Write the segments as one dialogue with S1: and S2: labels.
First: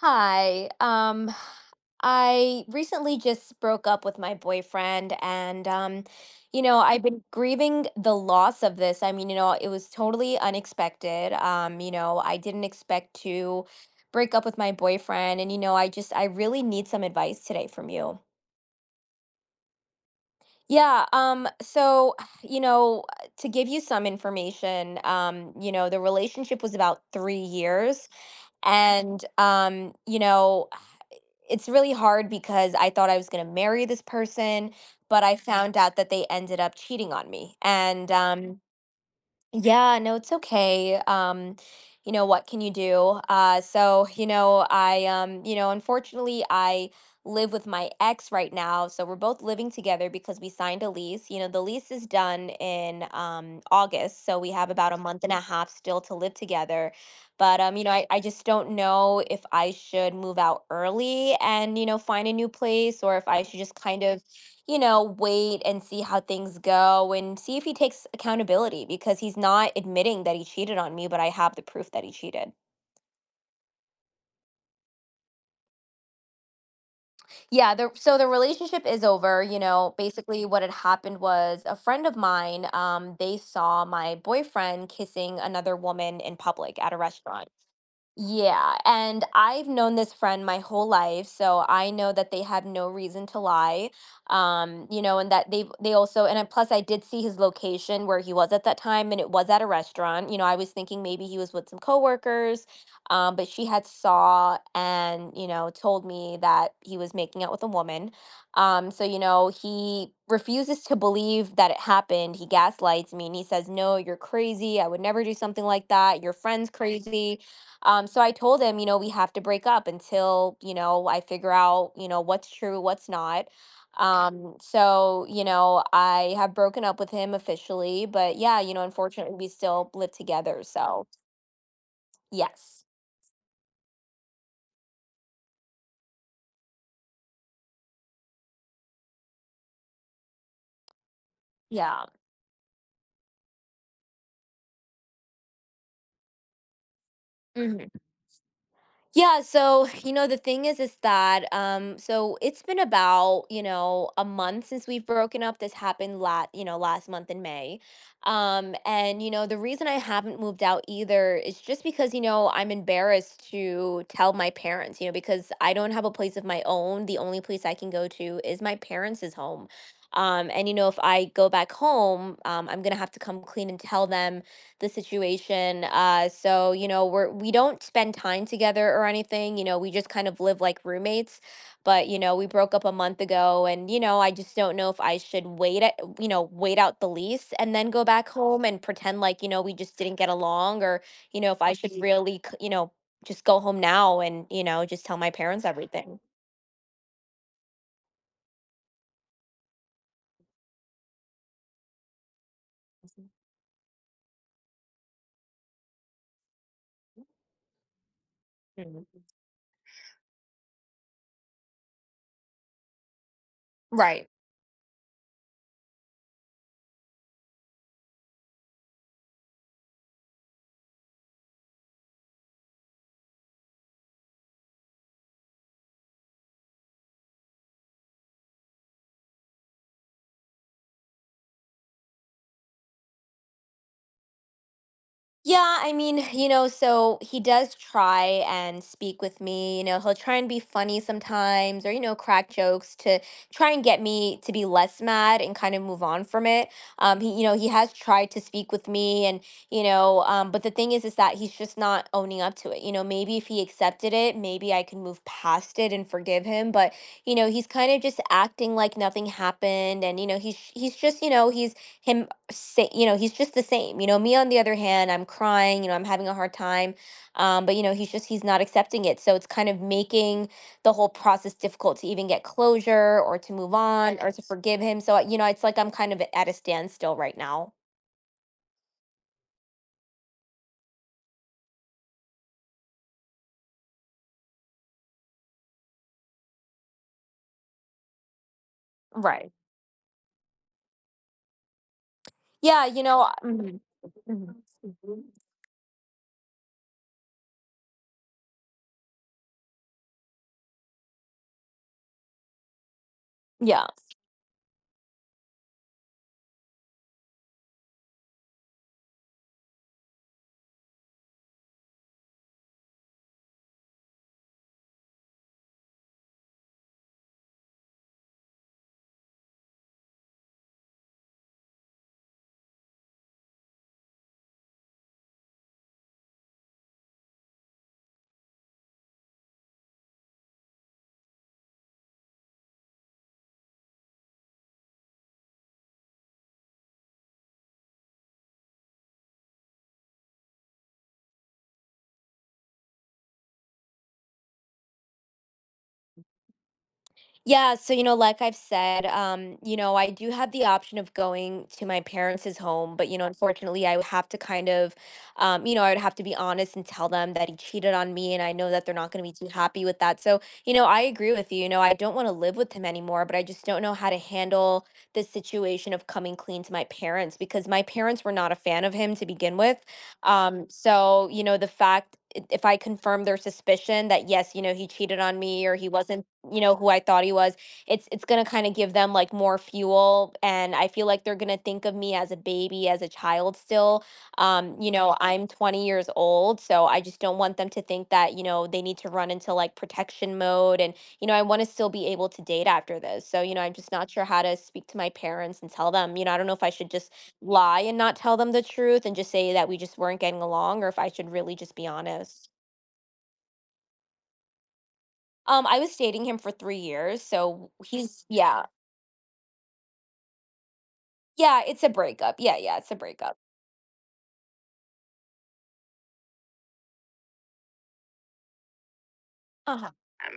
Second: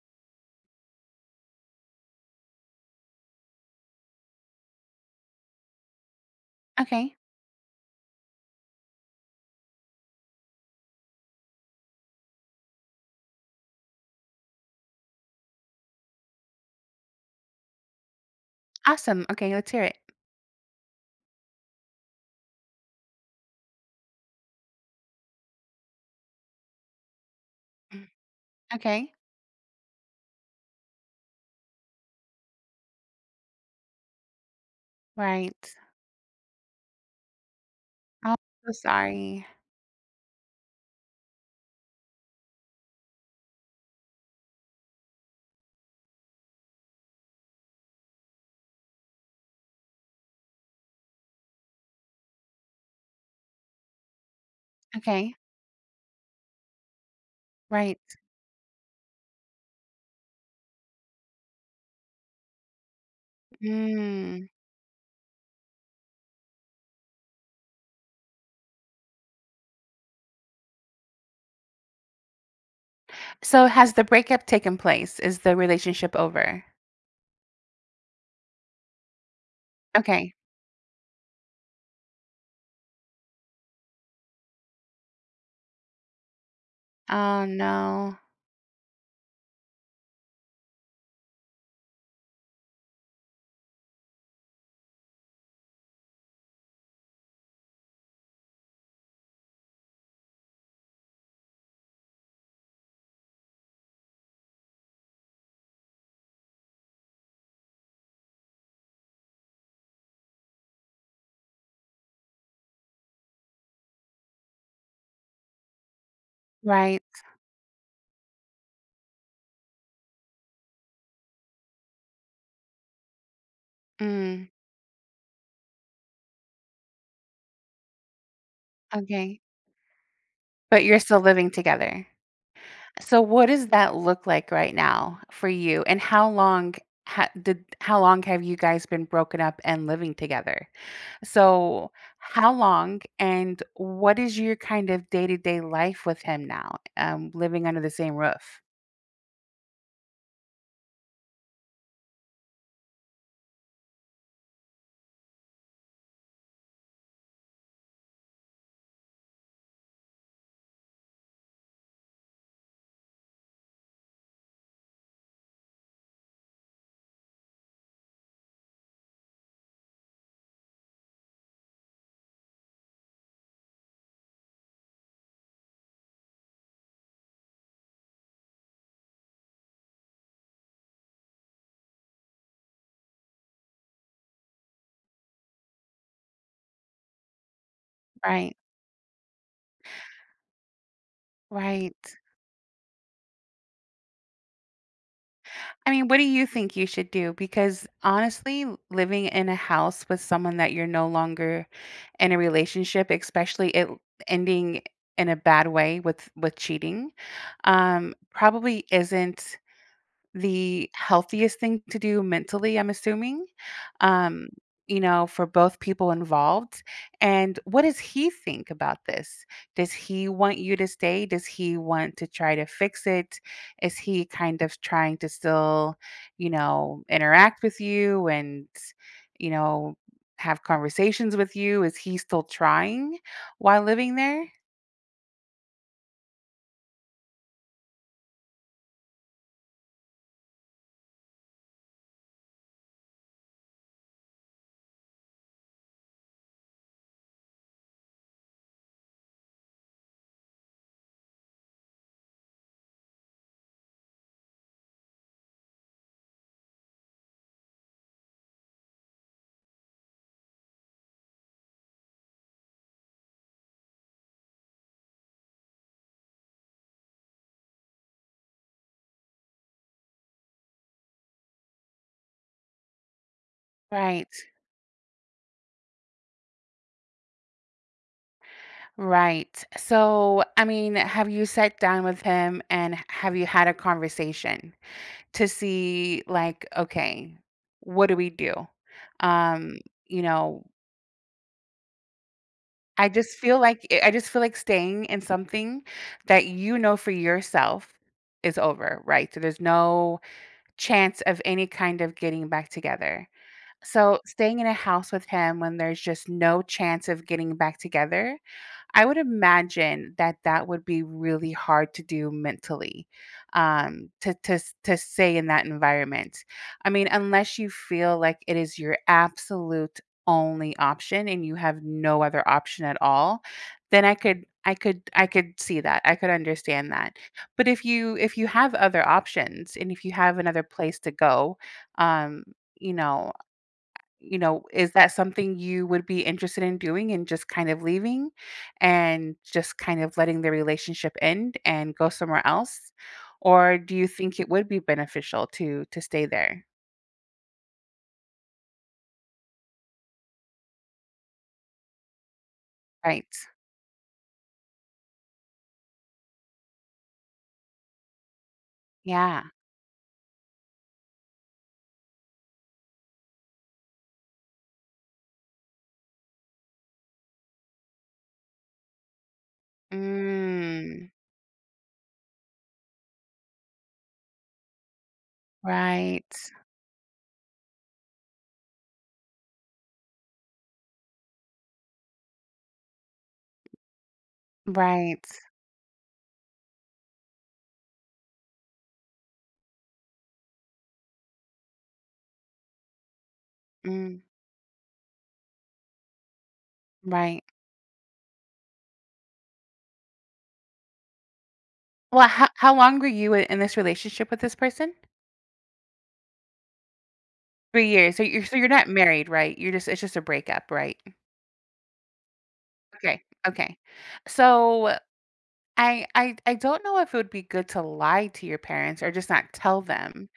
S1: Hi. I recently just broke up with my boyfriend, and I've
S2: Okay.
S1: been grieving the loss of this. I mean, you know, it was totally unexpected. I didn't expect to break up with my boyfriend, and you know, I just I really need some advice today from you.
S2: Awesome. Okay, let's hear it.
S1: Yeah, so, you know, to give you some information, you know, the relationship was about three
S2: Mm.
S1: years,
S2: Okay.
S1: and you know, it's really hard because I thought I was going to marry this person, but I
S2: Right.
S1: found out that they ended up cheating on me. And
S2: Oh, so sorry.
S1: Yeah, no, it's okay. You know, what can you do? So, you know, you know, unfortunately, I live with my ex right now. So we're both living together because we signed a lease. You know, the lease is done in August. So we have about a month and
S2: Okay.
S1: a half still to live together. But, you know,
S2: Right.
S1: I just don't know if I should move out early and, you know, find a new place or if I should just kind of
S2: Mm.
S1: you know, wait and see how things go and see if he takes accountability because he's not admitting that he cheated on me, but I have the proof that he cheated.
S2: So has the breakup taken place? Is the relationship over?
S1: Yeah, so the relationship is over. You know,
S2: Okay.
S1: basically what had happened was a friend of mine, they saw my boyfriend kissing another woman in public at a
S2: Oh,
S1: restaurant.
S2: no.
S1: Yeah, and I've known this friend my whole life, so I know that they have no reason to lie. You know, and that they also and plus I did see his location where he was at that time, and it was at a restaurant. You know, I was thinking maybe he was with some coworkers, but she had saw and you know told me that he was making out with a woman. So you know he refuses to believe that it happened. He gaslights me and he says, "No, you're crazy. I would never do something like that. Your friend's
S2: Right.
S1: crazy." So I told him, you know, we have to break up until, you know, I figure out, you know, what's true, what's not.
S2: Mm.
S1: So, you know, I have broken up with him officially, but yeah, you know, unfortunately
S2: Okay.
S1: we still live together.
S2: But you're
S1: So
S2: still living together.
S1: yes.
S2: So what does that look like right now for you? And how long did how long have you guys been broken up and living together? So,
S1: Yeah.
S2: how long and what is your kind of day-to-day life with him now, living under the same roof?
S1: Yeah, so you know the thing is that so it's been about, you know, a month since we've broken up. This happened last, you know, last month in May. And you know the reason I haven't moved out either is just because you know I'm embarrassed to tell my parents, you know, because I don't have a place of my own. The only place I can go to is my parents' home. And you know if I go back home, I'm going to have to come clean and tell them the situation. So you know, we don't spend time together or anything. You know, we just kind of live like roommates. But you know, we broke up a month ago, and you know, I just don't know if I should wait. You know, wait out the lease and then go back
S2: Right,
S1: home and pretend like you know we just didn't get along, or you know, if I should Mhm.
S2: right.
S1: really, you know, just go home now and you know just tell my parents
S2: I mean, what
S1: everything.
S2: do you think you should do? Because honestly, living in a house with someone that you're no longer in a relationship, especially ending in a bad way with cheating, probably
S1: Mhm.
S2: isn't the healthiest thing to do mentally, I'm assuming,
S1: Right.
S2: um, you know, for both people involved. And what does he think about this? Does he want you to stay? Does he want to try to fix it? Is he kind of trying to still, you know, interact with you and, you know, have conversations with you? Is he still trying while living there?
S1: Yeah, I mean, you know, so he does try and speak with me. You know, he'll try and be funny sometimes or, you know, crack jokes to try and get me to be less mad and kind of move on from it. He he has tried to speak with me and, you know, but the thing is that he's just not owning up to it. You know, maybe if he accepted it, maybe I can move past it and forgive him. But, you know, he's kind of just acting like nothing happened. And, you know, he's just, you know, he's, him say, you know, he's just the same. You know, me on the other hand, I'm crying, you know, I'm having a hard time. But you know, he's not accepting it. So it's kind of making the whole process difficult to even get closure or to move on
S2: Right.
S1: or to forgive him. So, you know, it's like I'm kind of at a standstill right now.
S2: Right. So, I mean, have you sat down with him and have you had a conversation to see like, okay, what do we do?
S1: Right.
S2: Um, you know,
S1: Yeah, you
S2: I
S1: know,
S2: just feel like I just feel
S1: mhm.
S2: like staying in something that you know for yourself is over, right? So there's no chance of any kind of getting back together.
S1: Yeah.
S2: So, staying in a house with him when there's just no chance of getting back together, I would imagine that that would be really hard to do mentally, to to stay in that environment. I mean, unless you feel like it is your absolute only option and you have no other option at all, then I could see that. I could understand that. But if you have other options and if you have another place to go, um, you know, you know, is that something you would be interested in doing and just kind of leaving and just kind of letting the relationship end and go somewhere else? Or do you think it would be beneficial to stay there?
S1: Yeah, so, you know, like I've said, you know, I do have the option of going to my parents' home, but, you know,
S2: Right.
S1: unfortunately, I would have to kind of, you know, I would have to be honest and tell them that he cheated on me, and I know that they're not going to be
S2: Yeah.
S1: too happy with that. So, you know, I agree with you. You know, I don't want to live with him anymore, but I just don't know how to handle the situation of coming clean to my parents because my parents were not a fan of him to begin with.
S2: Mm.
S1: So, you know, the fact if I confirm their suspicion that yes, you know, he cheated on me or he wasn't,
S2: Right.
S1: you know, who I thought he was, it's going to kind of give them like more fuel and I feel like they're going to think of me as a baby, as a child still. You know,
S2: Right.
S1: I'm 20 years old, so I just don't want them to think that, you know, they need to run into like protection mode and you know, I want to still be able to date after this. So, you know, I'm just not
S2: Mm.
S1: sure how to speak to my parents and tell them, you know, I don't know if I should just
S2: Right.
S1: lie and not tell them the truth and just say that we just weren't getting along or if I should really just be
S2: Well, how
S1: honest.
S2: how long were you in this relationship with this person?
S1: I was dating him for 3 years, so
S2: 3 years.
S1: he's
S2: So
S1: yeah.
S2: you're not married, right? You're just it's just a breakup, right?
S1: Yeah, it's a breakup. Yeah, yeah, it's a
S2: Okay.
S1: breakup.
S2: Okay. So I don't know if it would be good to lie to your parents or just not tell
S1: Uh-huh.
S2: them.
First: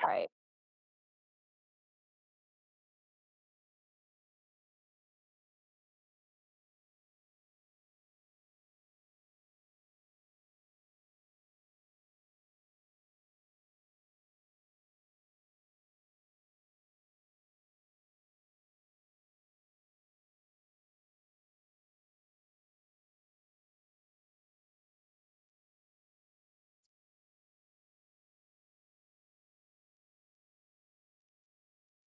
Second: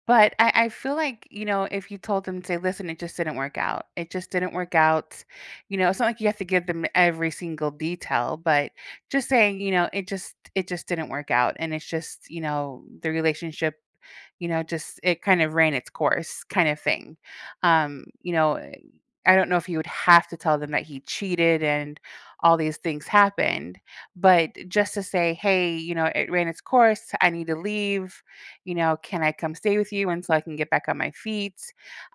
S1: Sorry.
S2: But I feel like, you know, if you told them, say, listen, it just didn't work out. It just didn't work out. You know, it's not like you have to give them every single detail, but just saying, you know, it just didn't work out. And it's just, you know, the relationship, you know, just it kind of ran its course kind of thing. You know, I don't know if you would have to tell them that he cheated and all these things happened, but just to say, "Hey, you know, it ran its course. I need to leave. You know, can I come stay with you until I can get back on my feet?"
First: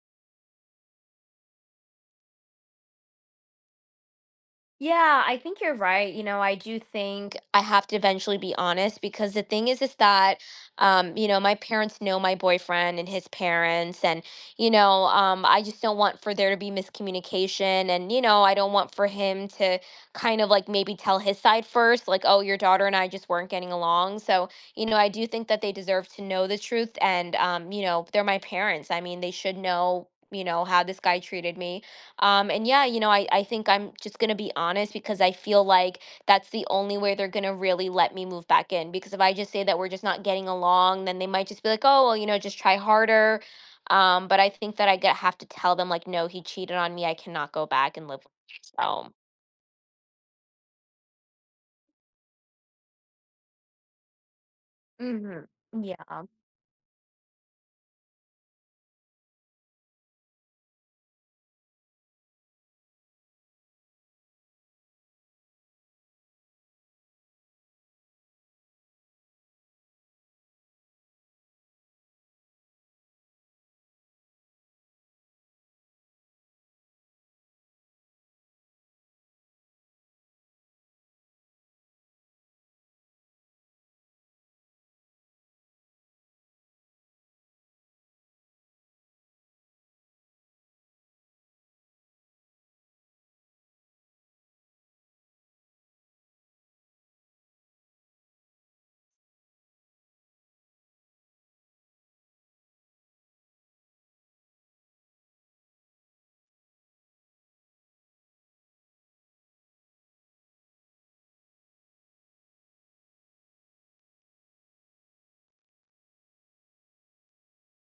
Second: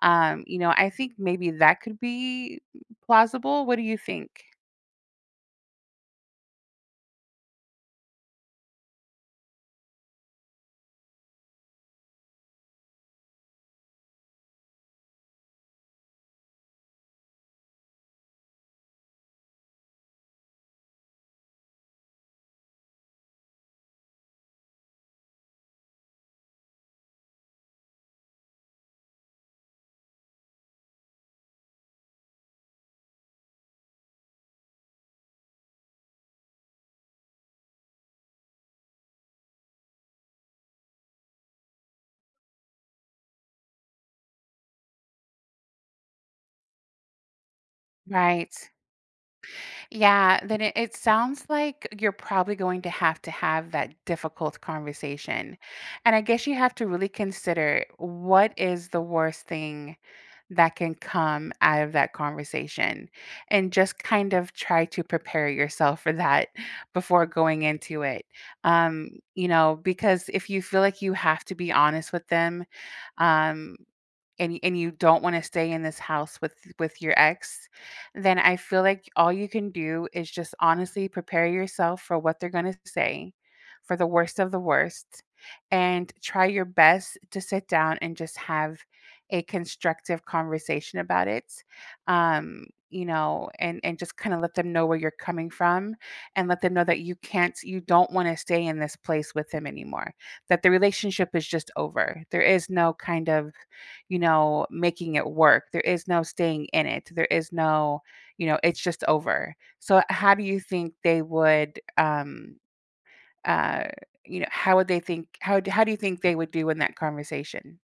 S2: You know, I think maybe that could be plausible. What do you think?
S1: Yeah, I think you're right. You know, I do think I have to eventually be honest because the thing is that, you know, my parents know my boyfriend and his parents, and, you know, I just don't want for there to be miscommunication. And, you know, I don't want for him to kind of like maybe tell his side first, like, oh, your daughter and I just weren't getting along. So, you know, I do think that they deserve to know the truth. And, you know, they're my parents. I mean, they should know, you know, how this guy treated me and yeah, you know, I think I'm just going to be honest because I feel like that's the only way they're going to really let me move back in. Because if I just say that we're just not getting along, then they might just be like, oh, well, you know, just try harder. But I think that have to tell them, like, no, he cheated on me. I cannot go back and live with
S2: Right.
S1: him. So,
S2: Yeah, then it sounds like you're probably going to have that difficult conversation.
S1: hmm.
S2: And I
S1: Yeah.
S2: guess you have to really consider what is the worst thing that can come out of that conversation and just kind of try to prepare yourself for that before going into it. You know, because if you feel like you have to be honest with them, um, and y and you don't wanna stay in this house with your ex, then I feel like all you can do is just honestly prepare yourself for what they're gonna say, for the worst of the worst, and try your best to sit down and just have a constructive conversation about it, um, you know, and just kinda let them know where you're coming from and let them know that you don't wanna stay in this place with him anymore, that the relationship is just over. There is no kind of, you know, making it work. There is no staying in it. There is no, you know, it's just over. So how do you think they would, uh, you know, how would they think, how do you think they would do in that conversation?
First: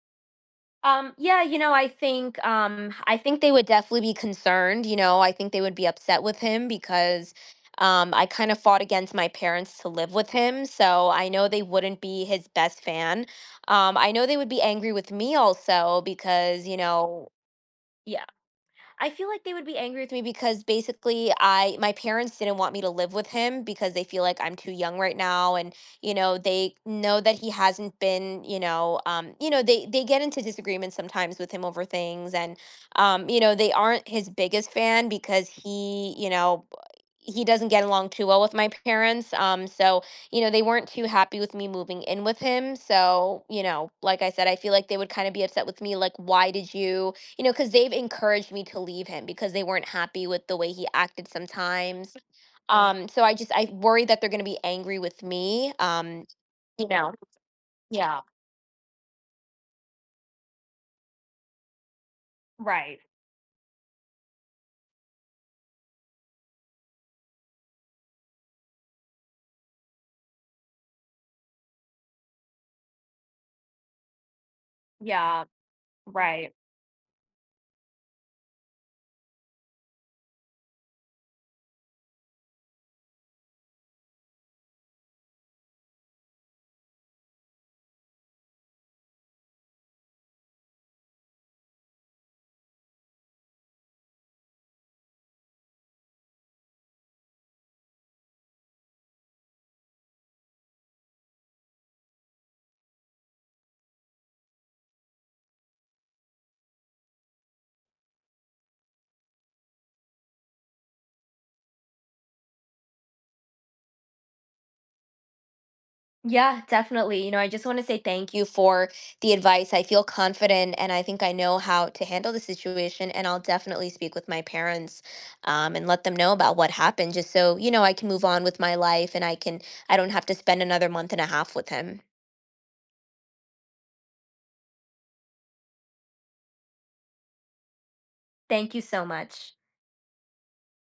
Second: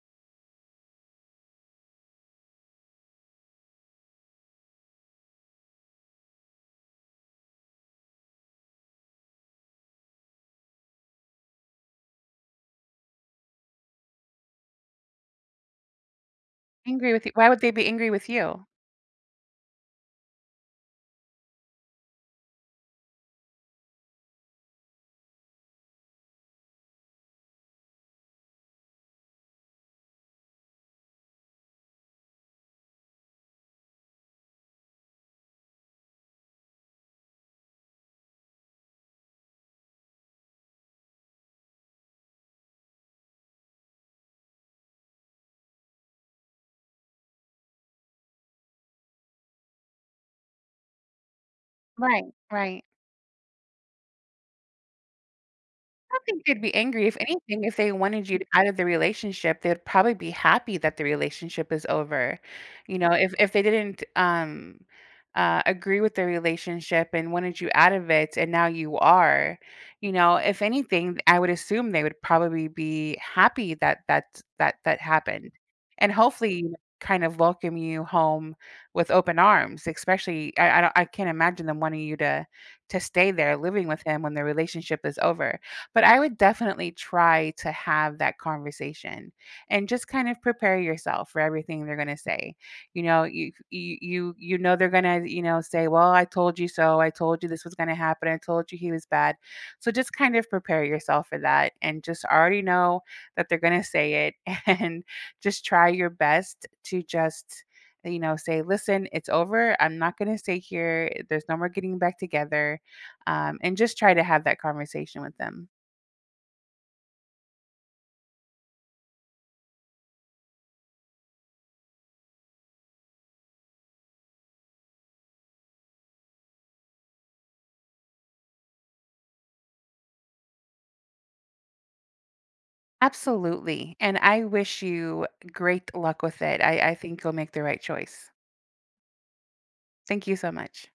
S1: Yeah, you know, I think they would definitely be concerned, you know, I think they would be upset with him because I kind of fought against my parents to live with him, so I know they wouldn't be his best fan. I know they would be angry with me also because, you
S2: Angry with
S1: know,
S2: you. Why would they be angry with you?
S1: I feel like they would be angry with me because basically I my parents didn't want me to live with him because they feel like I'm too young right now and you know they know that he hasn't been you know they get into disagreements sometimes with him over things and you know they aren't his biggest fan because he you know he doesn't get along too well with my parents so you know they weren't too happy with me moving in with him so you know like I said I feel like they would kind of be upset with me like why did you you know, because they've encouraged me to leave him because they weren't happy with the way he acted sometimes.
S2: Right. Right.
S1: So I just I worry that they're going to be angry with me.
S2: don't think they'd be
S1: You
S2: angry.
S1: know,
S2: If anything, if they
S1: yeah,
S2: wanted you out of the relationship, they'd probably be happy that the relationship is over.
S1: right,
S2: You know, if they didn't agree with the relationship and wanted you out of it, and now you are, you know, if anything, I would assume they would probably be happy that that
S1: yeah,
S2: happened, and
S1: right.
S2: hopefully, you know, kind of welcome you home with open arms. Especially, don't, I can't imagine them wanting you to stay there living with him when the relationship is over, but I would definitely try to have that conversation and just kind of prepare yourself for everything they're going to say. You know, you know they're going to, you know, say, "Well, I told you so. I told you this was going to happen. I told you he was bad." So just kind of prepare yourself for that and just already know that they're going to say it and just try your best to just, you know, say listen, it's over, I'm not going to stay here, there's no more getting back together, and just try to have that conversation with them.
S1: Yeah, definitely. You know, I just want to say thank you for the advice. I feel confident and I think I know how to handle the situation. And I'll definitely speak with my parents and let them know about what happened just so, you know, I can move on with my life and I can, I don't have to spend another month and a half with him.
S2: Absolutely. And I wish you great luck with it. I think you'll make the right choice.
S1: Thank you so much.
S2: Thank you so much.